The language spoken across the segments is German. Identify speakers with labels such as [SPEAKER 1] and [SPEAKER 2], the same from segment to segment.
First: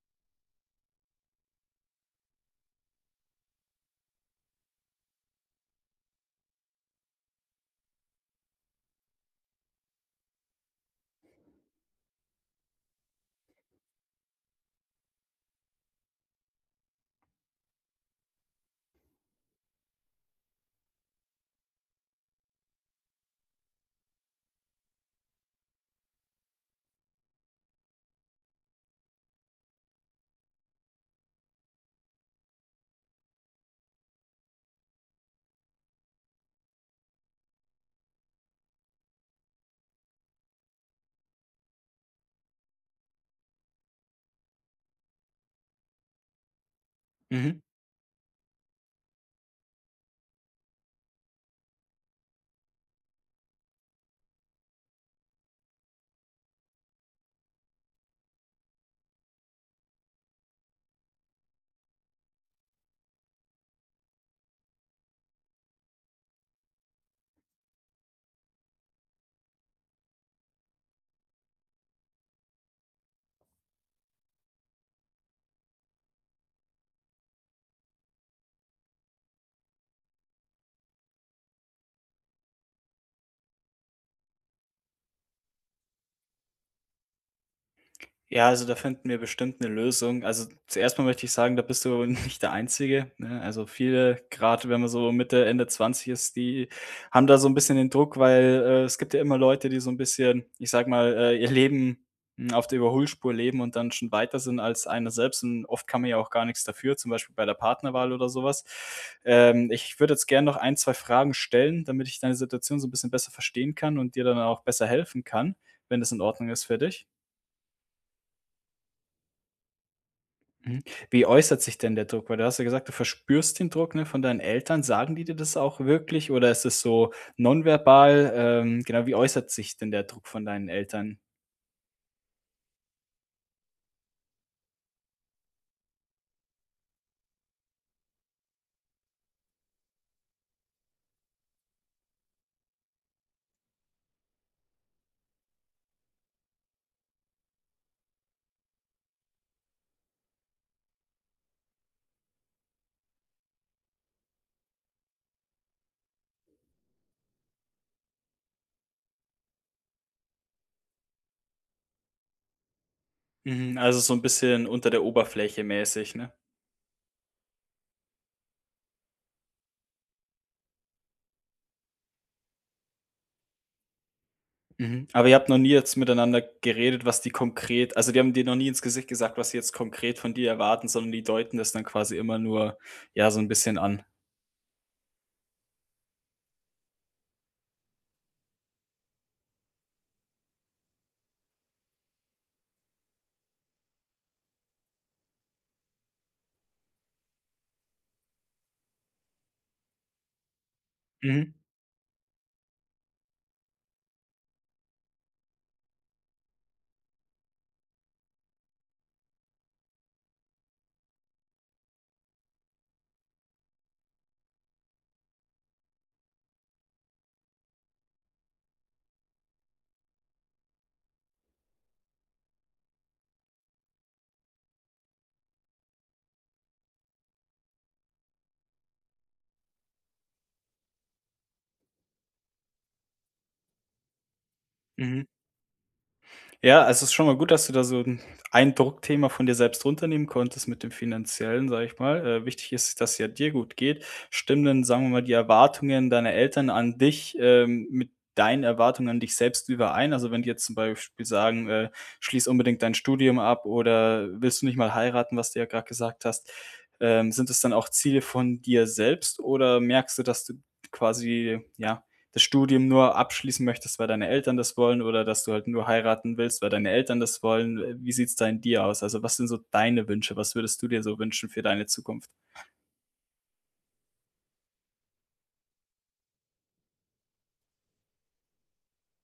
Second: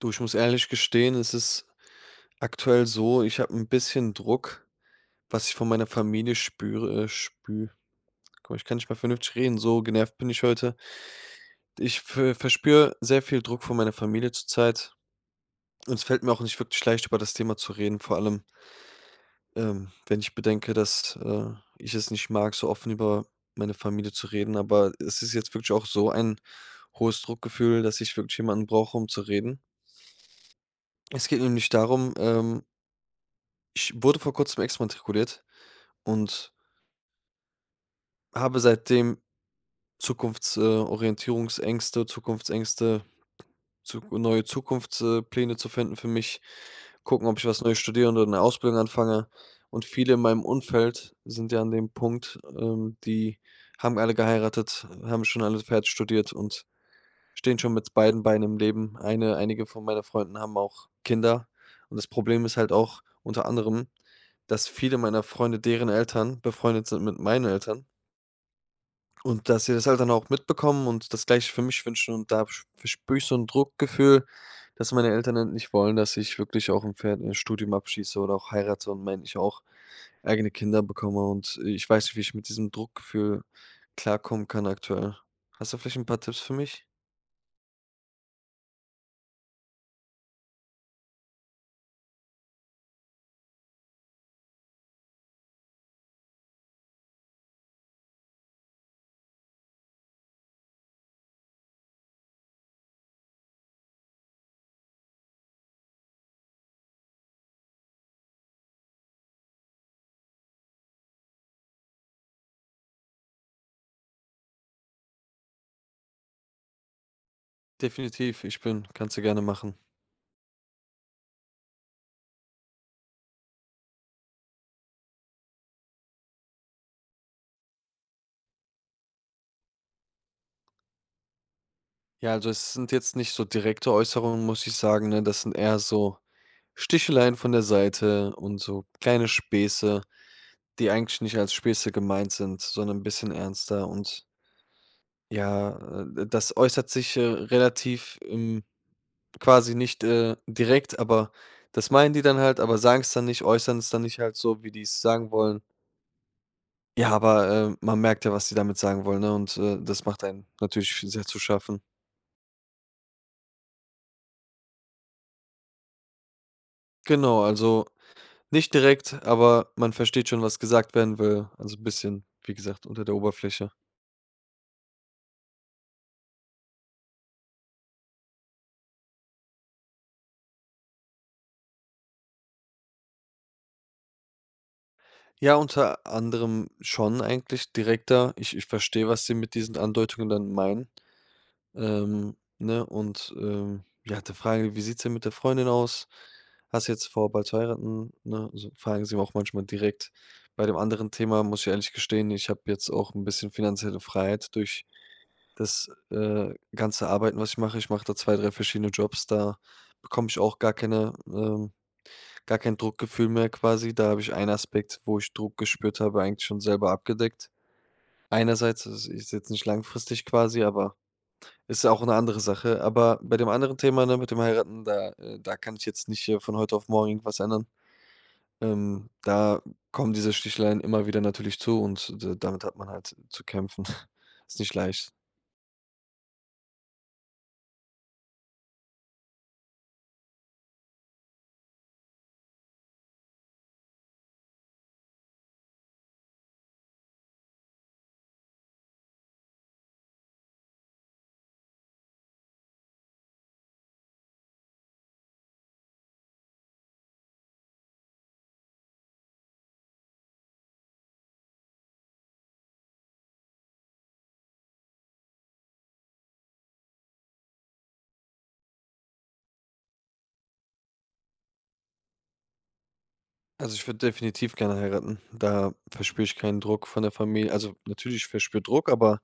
[SPEAKER 1] Du, ich muss ehrlich gestehen, es ist aktuell so, ich habe ein bisschen Druck, was ich von meiner Familie spüre spü guck mal, ich kann nicht mal vernünftig reden, so genervt bin ich heute. Ich verspüre sehr viel Druck von meiner Familie zurzeit und es fällt mir auch nicht wirklich leicht, über das Thema zu reden, vor allem, wenn ich bedenke, dass, ich es nicht mag, so offen über meine Familie zu reden, aber es ist jetzt wirklich auch so ein hohes Druckgefühl, dass ich wirklich jemanden brauche, um zu reden. Es geht nämlich darum. Ich wurde vor Kurzem exmatrikuliert und habe seitdem Zukunftsorientierungsängste, Zukunftsängste, Zuk neue Zukunftspläne zu finden für mich, gucken, ob ich
[SPEAKER 2] Mhm.
[SPEAKER 1] was Neues studiere oder eine Ausbildung anfange. Und viele in meinem Umfeld sind ja an dem Punkt, die haben alle geheiratet, haben schon alle fertig studiert und stehen schon mit beiden Beinen im Leben. Eine einige von meiner Freunden haben auch Kinder. Und das Problem ist halt auch unter anderem, dass viele meiner Freunde, deren Eltern befreundet sind mit meinen Eltern und dass sie das halt dann auch mitbekommen und das Gleiche für mich wünschen, und da verspüre ich so ein Druckgefühl, dass meine Eltern halt nicht wollen, dass ich wirklich auch 'n Fert Studium abschließe oder auch heirate und mein ich auch eigene Kinder bekomme, und ich weiß nicht, wie ich mit diesem Druckgefühl klarkommen kann aktuell. Hast du vielleicht ein paar Tipps für mich?
[SPEAKER 2] Ja, also da finden wir bestimmt eine Lösung. Also, zuerst mal möchte ich sagen, da bist du nicht der Einzige, ne? Also, viele, gerade, wenn man so Mitte, Ende 20 ist, die haben da so ein bisschen den Druck, weil, es gibt ja immer Leute, die so ein bisschen, ich sage mal, ihr Leben, auf der Überholspur leben und dann schon weiter sind als einer selbst und oft kann man ja auch gar nichts dafür, zum Beispiel bei der Partnerwahl oder sowas. Ich würde jetzt gerne noch ein 2 Fragen stellen, damit ich deine Situation so ein bisschen besser verstehen kann und dir dann auch besser helfen kann, wenn das in Ordnung ist für dich?
[SPEAKER 1] Definitiv, ich bin kannst du gerne machen.
[SPEAKER 2] Mhm. Wie äußert sich denn der Druck? Weil du hast ja gesagt, du verspürst den Druck, ne, von deinen Eltern. Sagen die dir das auch wirklich oder ist es so nonverbal? Genau, wie äußert sich denn der Druck von deinen Eltern?
[SPEAKER 1] Ja, also es sind jetzt nicht so direkte Äußerungen, muss ich sagen, ne? Das sind eher so Sticheleien von der Seite und so kleine Späße, die eigentlich nicht als Späße gemeint sind, sondern ein bisschen ernster, und ja, das äußert sich, relativ, quasi nicht, direkt, aber das meinen die dann halt, aber sagen es dann nicht, äußern es dann nicht halt so, wie die es sagen wollen. Ja, aber, man merkt ja, was die damit sagen wollen, ne, und, das macht einem natürlich sehr zu schaffen.
[SPEAKER 2] Mhm, also so ein bisschen unter der Oberfläche mäßig, ne?
[SPEAKER 1] Genau, also nicht direkt, aber man versteht schon, was gesagt werden will. Also, ein bisschen, wie gesagt, unter der Oberfläche.
[SPEAKER 2] Mhm. Aber ihr habt noch nie jetzt miteinander geredet, was die konkret also, die haben dir noch nie ins Gesicht gesagt, was sie jetzt konkret von dir erwarten, sondern die deuten das dann quasi immer nur, ja, so ein bisschen an.
[SPEAKER 1] Ja, unter anderem schon eigentlich direkter. Ich verstehe, was sie mit diesen Andeutungen dann meinen. Ne, und, ja, da fragen die: „Wie sieht's denn mit der Freundin aus? Hast du jetzt vor, bald zu heiraten?“ Ne, so fragen sie mir auch manchmal direkt. Bei dem anderen Thema
[SPEAKER 2] Mhm,
[SPEAKER 1] muss ich ehrlich gestehen, ich habe jetzt auch ein bisschen finanzielle Freiheit durch das, ganze Arbeiten, was ich mache. Ich mache da 2, 3 verschiedene Jobs, da bekomme ich auch gar kein Druckgefühl mehr quasi. Da habe ich einen Aspekt, wo ich Druck gespürt habe, eigentlich schon selber abgedeckt. Einerseits, das ist jetzt nicht langfristig quasi, aber ist auch eine andere Sache. Aber bei dem anderen Thema, ne, mit dem Heiraten, da da kann ich jetzt nicht, von heute auf morgen irgendwas ändern. Da kommen diese Sticheleien immer wieder natürlich zu, und d damit hat man halt zu kämpfen. Ist nicht leicht.
[SPEAKER 2] mhm. Ja, also es ist schon mal gut, dass du da so 'n ein Druckthema von dir selbst runternehmen konntest mit dem Finanziellen, sage ich mal. Wichtig ist, dass es ja dir gut geht. Stimmen denn, sagen wir mal, die Erwartungen deiner Eltern an dich, mit deinen Erwartungen an dich selbst überein? Also, wenn die jetzt zum Beispiel sagen, „Schließ unbedingt dein Studium ab“ oder „Willst du nicht mal heiraten“, was du ja gerade gesagt hast. Sind es dann auch Ziele von dir selbst oder merkst du, dass du quasi, ja, das Studium nur abschließen möchtest, weil deine Eltern das wollen oder dass du halt nur heiraten willst, weil deine Eltern das wollen. Wie sieht's da in dir aus? Also, was sind so deine Wünsche? Was würdest du dir so wünschen für deine Zukunft?
[SPEAKER 1] Also, ich würde definitiv gerne heiraten. Da verspüre ich keinen Druck von der Familie. Also, natürlich, ich verspüre Druck, aber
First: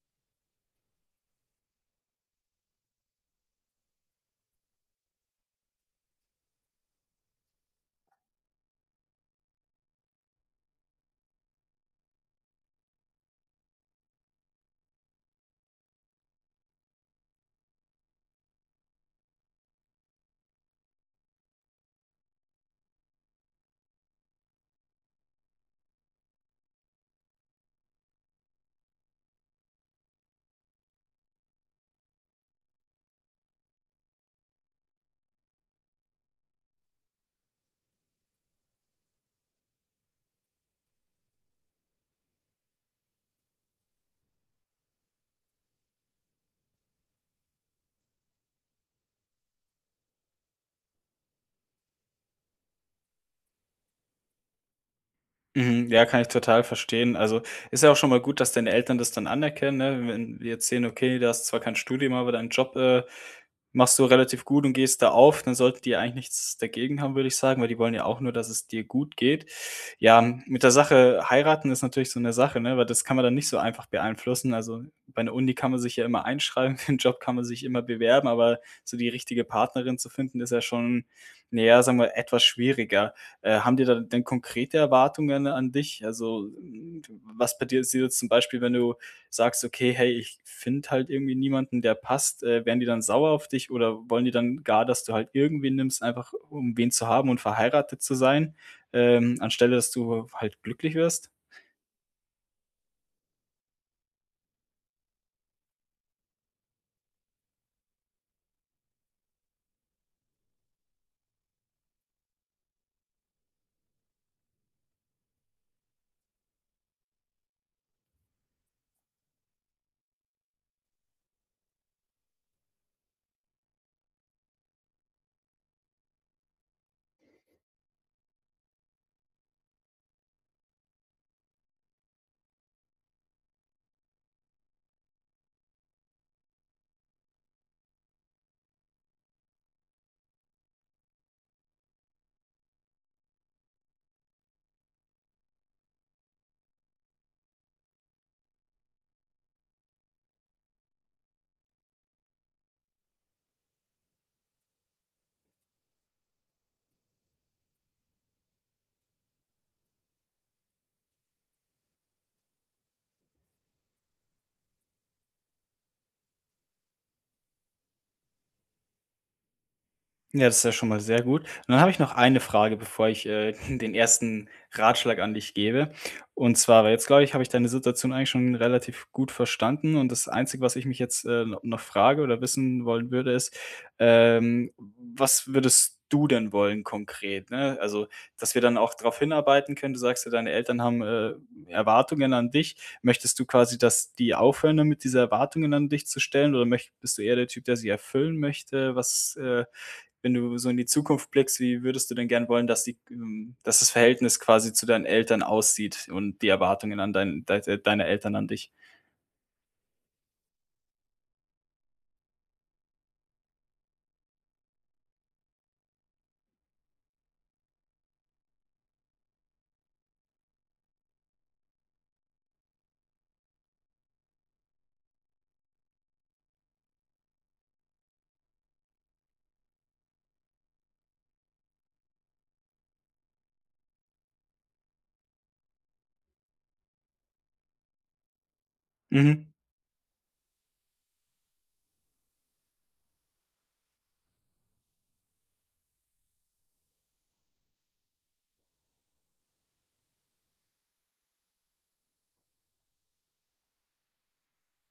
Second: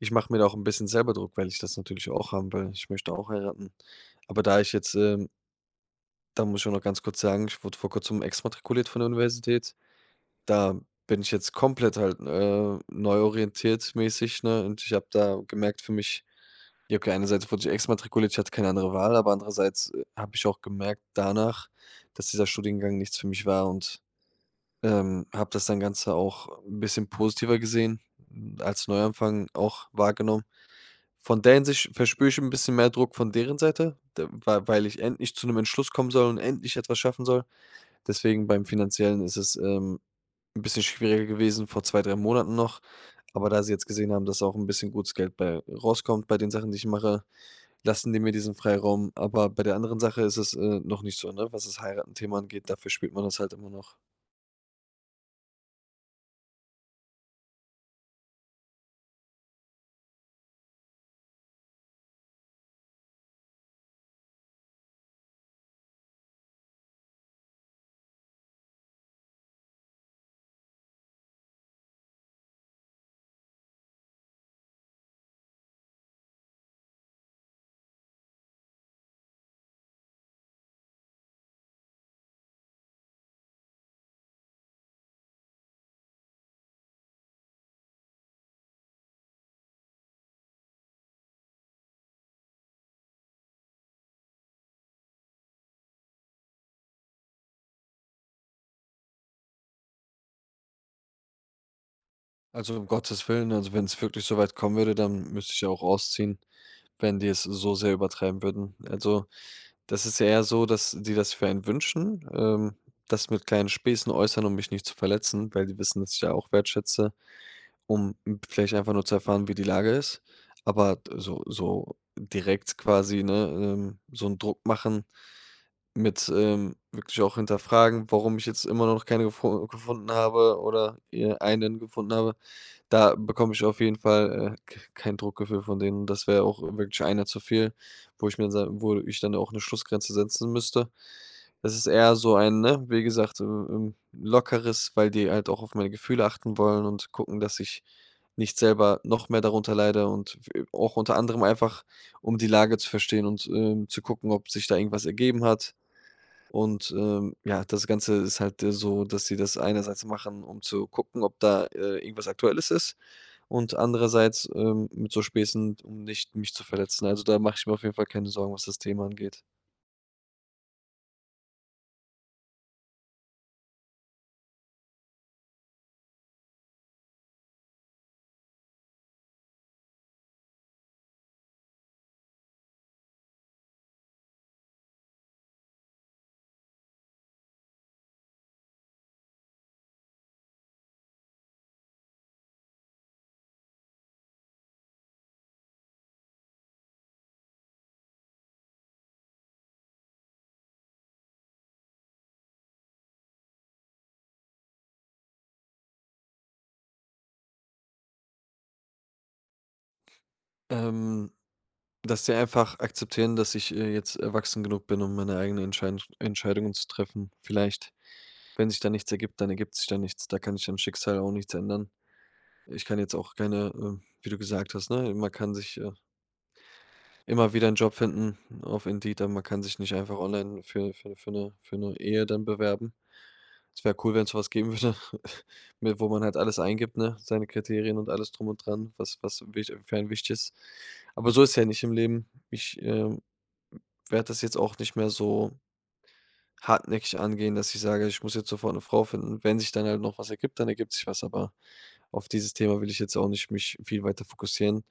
[SPEAKER 1] ich mache mir da auch ein bisschen selber Druck, weil ich das natürlich auch haben will. Ich möchte auch heiraten. Aber da ich jetzt, ähm Da muss ich auch noch ganz kurz sagen, ich wurde vor Kurzem exmatrikuliert von der Universität. Da bin ich jetzt komplett halt, neu orientiert mäßig, ne? Und ich habe da gemerkt für mich, ja, okay, einerseits wurde ich exmatrikuliert, ich hatte keine andere Wahl, aber andererseits, habe ich auch gemerkt danach, dass dieser Studiengang nichts für mich war, und habe das dann Ganze auch ein bisschen positiver gesehen, als Neuanfang auch wahrgenommen. Von der Hinsicht verspüre ich ein bisschen mehr Druck von deren Seite, d wei weil ich endlich zu einem Entschluss kommen soll und endlich etwas schaffen soll. Deswegen beim Finanziellen ist es, 'n bisschen schwieriger gewesen vor 2 3 Monaten noch. Aber da sie jetzt gesehen haben, dass auch ein bisschen gutes Geld bei rauskommt bei den Sachen, die ich mache, lassen die mir diesen Freiraum. Aber bei der anderen Sache ist es, noch nicht so, ne? Was das Heiraten-Thema angeht, dafür spielt man das halt immer noch.
[SPEAKER 2] Mhm, ja, kann ich total verstehen. Also, ist ja auch schon mal gut, dass deine Eltern das dann anerkennen, ne? Wenn wir jetzt sehen: „Okay, du hast zwar kein Studium, aber deinen Job, Machst du relativ gut und gehst da auf, dann sollten die eigentlich nichts dagegen haben, würde ich sagen, weil die wollen ja auch nur, dass es dir gut geht. Ja, mit der Sache heiraten ist natürlich so eine Sache, ne, weil das kann man dann nicht so einfach beeinflussen. Also, bei einer Uni kann man sich ja immer einschreiben, für einen Job kann man sich immer bewerben, aber so die richtige Partnerin zu finden, ist ja schon, naja, sagen wir, etwas schwieriger. Haben die da denn konkrete Erwartungen an dich? Also, was bei dir ist jetzt zum Beispiel, wenn du sagst, okay, hey, ich finde halt irgendwie niemanden, der passt, werden die dann sauer auf dich oder wollen die dann gar, dass du halt irgendwen nimmst, einfach um wen zu haben und verheiratet zu sein, anstelle dass du halt glücklich wirst?
[SPEAKER 1] Also, um Gottes Willen, also, wenn es wirklich so weit kommen würde, dann müsste ich ja auch ausziehen, wenn die es so sehr übertreiben würden. Also, das ist ja eher so, dass die das für einen wünschen, das mit kleinen Späßen äußern, um mich nicht zu verletzen, weil die wissen, dass ich ja auch wertschätze, um vielleicht einfach nur zu erfahren, wie die Lage ist. Aber d so so direkt quasi, ne, so einen Druck machen mit, wirklich auch hinterfragen, warum ich jetzt immer noch keine gefo gefunden habe oder, einen gefunden habe. Da bekomme ich auf jeden Fall, k kein Druckgefühl von denen. Das wäre auch wirklich einer zu viel, wo ich mir sa wo ich dann auch eine Schlussgrenze setzen müsste. Das ist eher so ein, ne, wie gesagt, lockeres, weil die halt auch auf meine Gefühle achten wollen und gucken, dass ich nicht selber noch mehr darunter leide, und w auch unter anderem einfach, um die Lage zu verstehen und, zu gucken, ob sich da irgendwas ergeben hat. Und, ja, das Ganze ist halt, so, dass sie das einerseits machen, um zu gucken, ob da, irgendwas Aktuelles ist, und andererseits, mit so Späßen, um nicht mich zu verletzen. Also, da mache ich mir auf jeden Fall keine Sorgen, was das Thema angeht.
[SPEAKER 2] Ja, das ist ja schon mal sehr gut. Und dann habe ich noch eine Frage, bevor ich, den ersten Ratschlag an dich gebe. Und zwar, weil jetzt, glaube ich, habe ich deine Situation eigentlich schon relativ gut verstanden und das Einzige, was ich mich jetzt, no noch frage oder wissen wollen würde, ist, ähm, was würdest du denn wollen konkret, ne? Also, dass wir dann auch drauf hinarbeiten können. Du sagst ja, deine Eltern haben, Erwartungen an dich. Möchtest du quasi, dass die aufhören damit, diese Erwartungen an dich zu stellen oder möcht bist du eher der Typ, der sie erfüllen möchte? Was, wenn du so in die Zukunft blickst, wie würdest du denn gern wollen, dass die dass das Verhältnis quasi zu deinen Eltern aussieht und die Erwartungen an deine Eltern an dich?
[SPEAKER 1] Ähm, dass sie einfach akzeptieren, dass ich, jetzt erwachsen genug bin, um meine eigenen Entscheidungen zu treffen. Vielleicht, wenn sich da nichts ergibt, dann ergibt sich da nichts. Da kann ich am Schicksal auch nichts ändern. Ich kann jetzt auch keine, wie du gesagt hast, ne, man kann sich, immer wieder einen Job finden auf Indeed, aber man kann sich nicht einfach online für eine für 'ne Ehe dann bewerben. Es wäre cool, wenn es was geben würde, mit wo man halt alles eingibt, ne? Seine Kriterien und alles drum und dran, was was
[SPEAKER 2] Mhm.
[SPEAKER 1] wich für einen wichtig ist. Aber so ist ja nicht im Leben. Ich, werde das jetzt auch nicht mehr so hartnäckig angehen, dass ich sage: „Ich muss jetzt sofort eine Frau finden.“ Wenn sich dann halt noch was ergibt, dann ergibt sich was, aber auf dieses Thema will ich jetzt auch nicht mich viel weiter fokussieren.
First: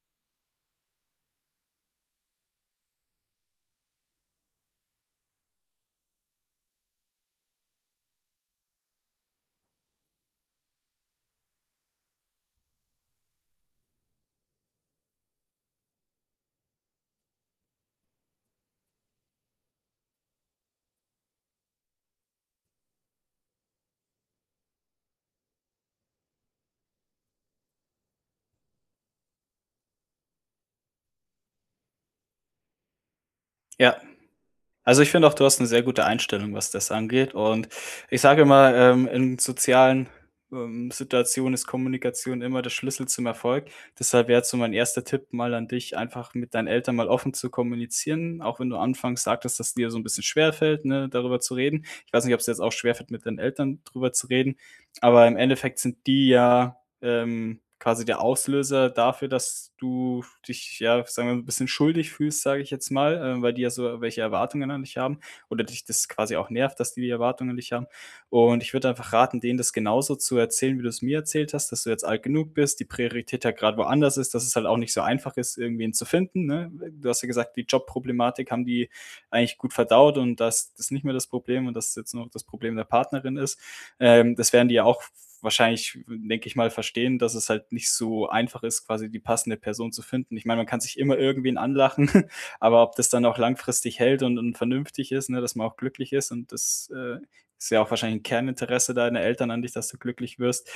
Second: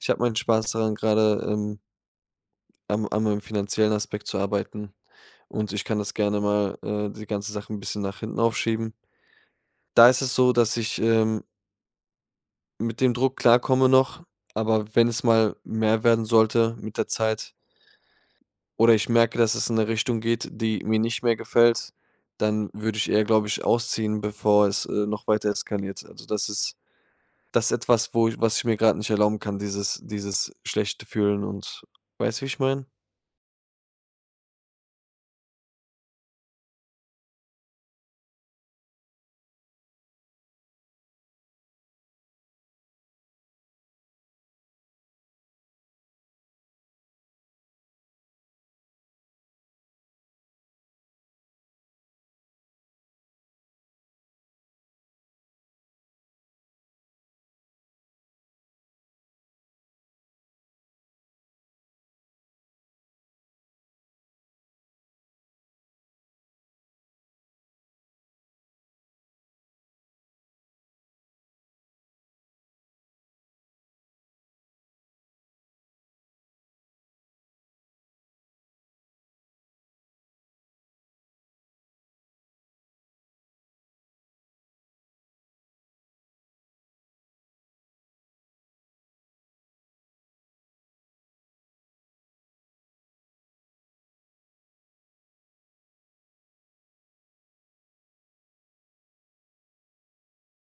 [SPEAKER 1] Ich habe meinen Spaß daran, gerade am an meinem finanziellen Aspekt zu arbeiten, und ich kann das gerne mal, die ganze Sache ein bisschen nach hinten aufschieben. Da ist es so, dass ich mit dem Druck klarkomme noch, aber wenn es mal mehr werden sollte mit der Zeit oder ich merke, dass es in eine Richtung geht, die mir nicht mehr gefällt, dann würde ich eher, glaube ich, ausziehen, bevor es, noch weiter eskaliert. Also, das ist etwas, wo ich was ich mir gerade nicht erlauben kann, dieses schlechte Fühlen, und weißt du, wie ich meine?
[SPEAKER 2] Ja. Also, ich finde auch, du hast eine sehr gute Einstellung, was das angeht. Und ich sage immer, in sozialen, Situationen ist Kommunikation immer der Schlüssel zum Erfolg. Deshalb wäre jetzt so mein erster Tipp mal an dich, einfach mit deinen Eltern mal offen zu kommunizieren, auch wenn du anfangs sagtest, dass dir so ein bisschen schwerfällt, ne, darüber zu reden. Ich weiß nicht, ob's dir jetzt auch schwerfällt, mit deinen Eltern drüber zu reden, aber im Endeffekt sind die ja quasi der Auslöser dafür, dass du dich, ja, sagen wir mal, 'n bisschen schuldig fühlst, sage ich jetzt mal, weil die ja so welche Erwartungen an dich haben oder dich das quasi auch nervt, dass die die Erwartungen an dich haben. Und ich würde einfach raten, denen das genauso zu erzählen, wie du es mir erzählt hast, dass du jetzt alt genug bist, die Priorität ja gerade woanders ist, dass es halt auch nicht so einfach ist, irgendwen zu finden, ne? Du hast ja gesagt, die Jobproblematik haben die eigentlich gut verdaut und dass das nicht mehr das Problem und dass es jetzt nur noch das Problem der Partnerin ist. Das werden die ja auch wahrscheinlich, denke ich mal, verstehen, dass es halt nicht so einfach ist, quasi die passende Person zu finden. Ich meine, man kann sich immer irgendwen anlachen, aber ob das dann auch langfristig hält und vernünftig ist, ne, dass man auch glücklich ist und das, ist ja auch wahrscheinlich 'n Kerninteresse deiner Eltern an dich, dass du glücklich wirst,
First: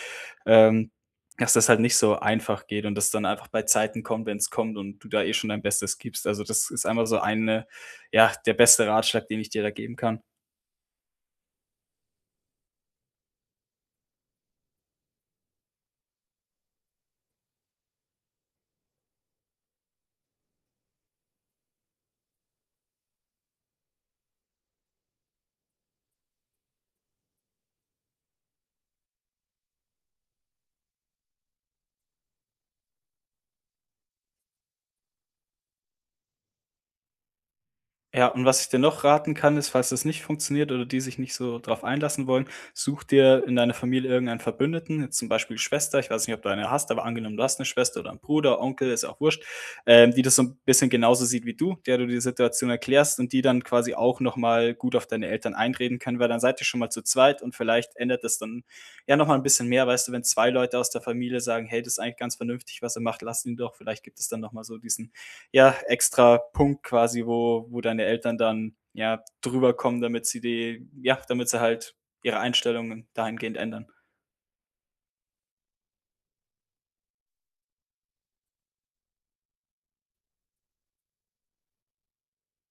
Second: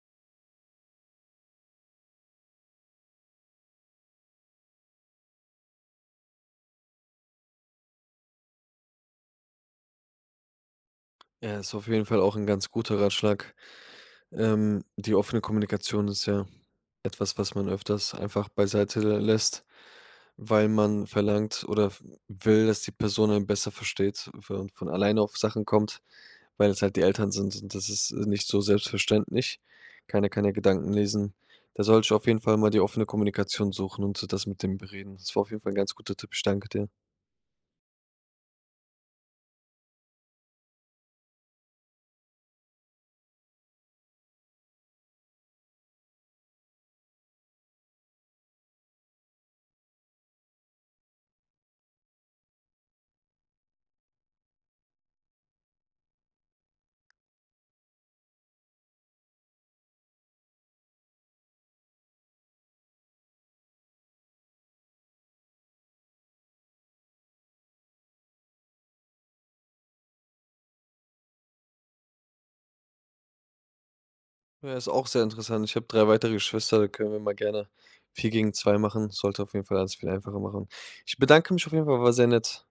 [SPEAKER 2] ähm, dass das halt nicht so einfach geht und das dann einfach bei Zeiten kommt, wenn es kommt und du da eh schon dein Bestes gibst. Also, das ist einfach so eine, ja, der beste Ratschlag, den ich dir da geben kann.
[SPEAKER 1] Ja, ist auf jeden Fall auch ein ganz guter Ratschlag. Die offene Kommunikation ist ja etwas, was man öfters einfach beiseite lässt. Weil man verlangt oder f will, dass die Person einen besser versteht und von alleine auf Sachen kommt, weil es halt die Eltern sind und das ist, nicht so selbstverständlich. Keiner kann ja Gedanken lesen. Da sollte ich auf jeden Fall mal die offene Kommunikation suchen und das mit dem bereden. Das war auf jeden Fall 'n ganz guter Tipp. Ich danke dir.
[SPEAKER 2] Ja, und was ich dir noch raten kann, ist, falls das nicht funktioniert oder die sich nicht so drauf einlassen wollen, such dir in deiner Familie irgendeinen Verbündeten, jetzt zum Beispiel Schwester, ich weiß nicht, ob du eine hast, aber angenommen, du hast eine Schwester oder 'n Bruder, Onkel, ist ja auch wurscht, die das so ein bisschen genauso sieht wie du, der du die Situation erklärst und die dann quasi auch noch mal gut auf deine Eltern einreden können, weil dann seid ihr schon mal zu zweit und vielleicht ändert das dann ja noch mal 'n bisschen mehr, weißt du, wenn 2 Leute aus der Familie sagen: „Hey, das ist eigentlich ganz vernünftig, was er macht, lasst ihn doch.“ Vielleicht gibt es dann noch mal so diesen, ja, extra Punkt quasi, wo deine Eltern dann ja drüber kommen, damit sie die, ja, damit sie halt ihre Einstellungen dahingehend ändern.
[SPEAKER 1] Ja, ist auch sehr interessant. Ich habe 3 weitere Geschwister, da können wir mal gerne 4-2 machen. Sollte auf jeden Fall alles viel einfacher machen. Ich bedanke mich auf jeden Fall, war sehr nett.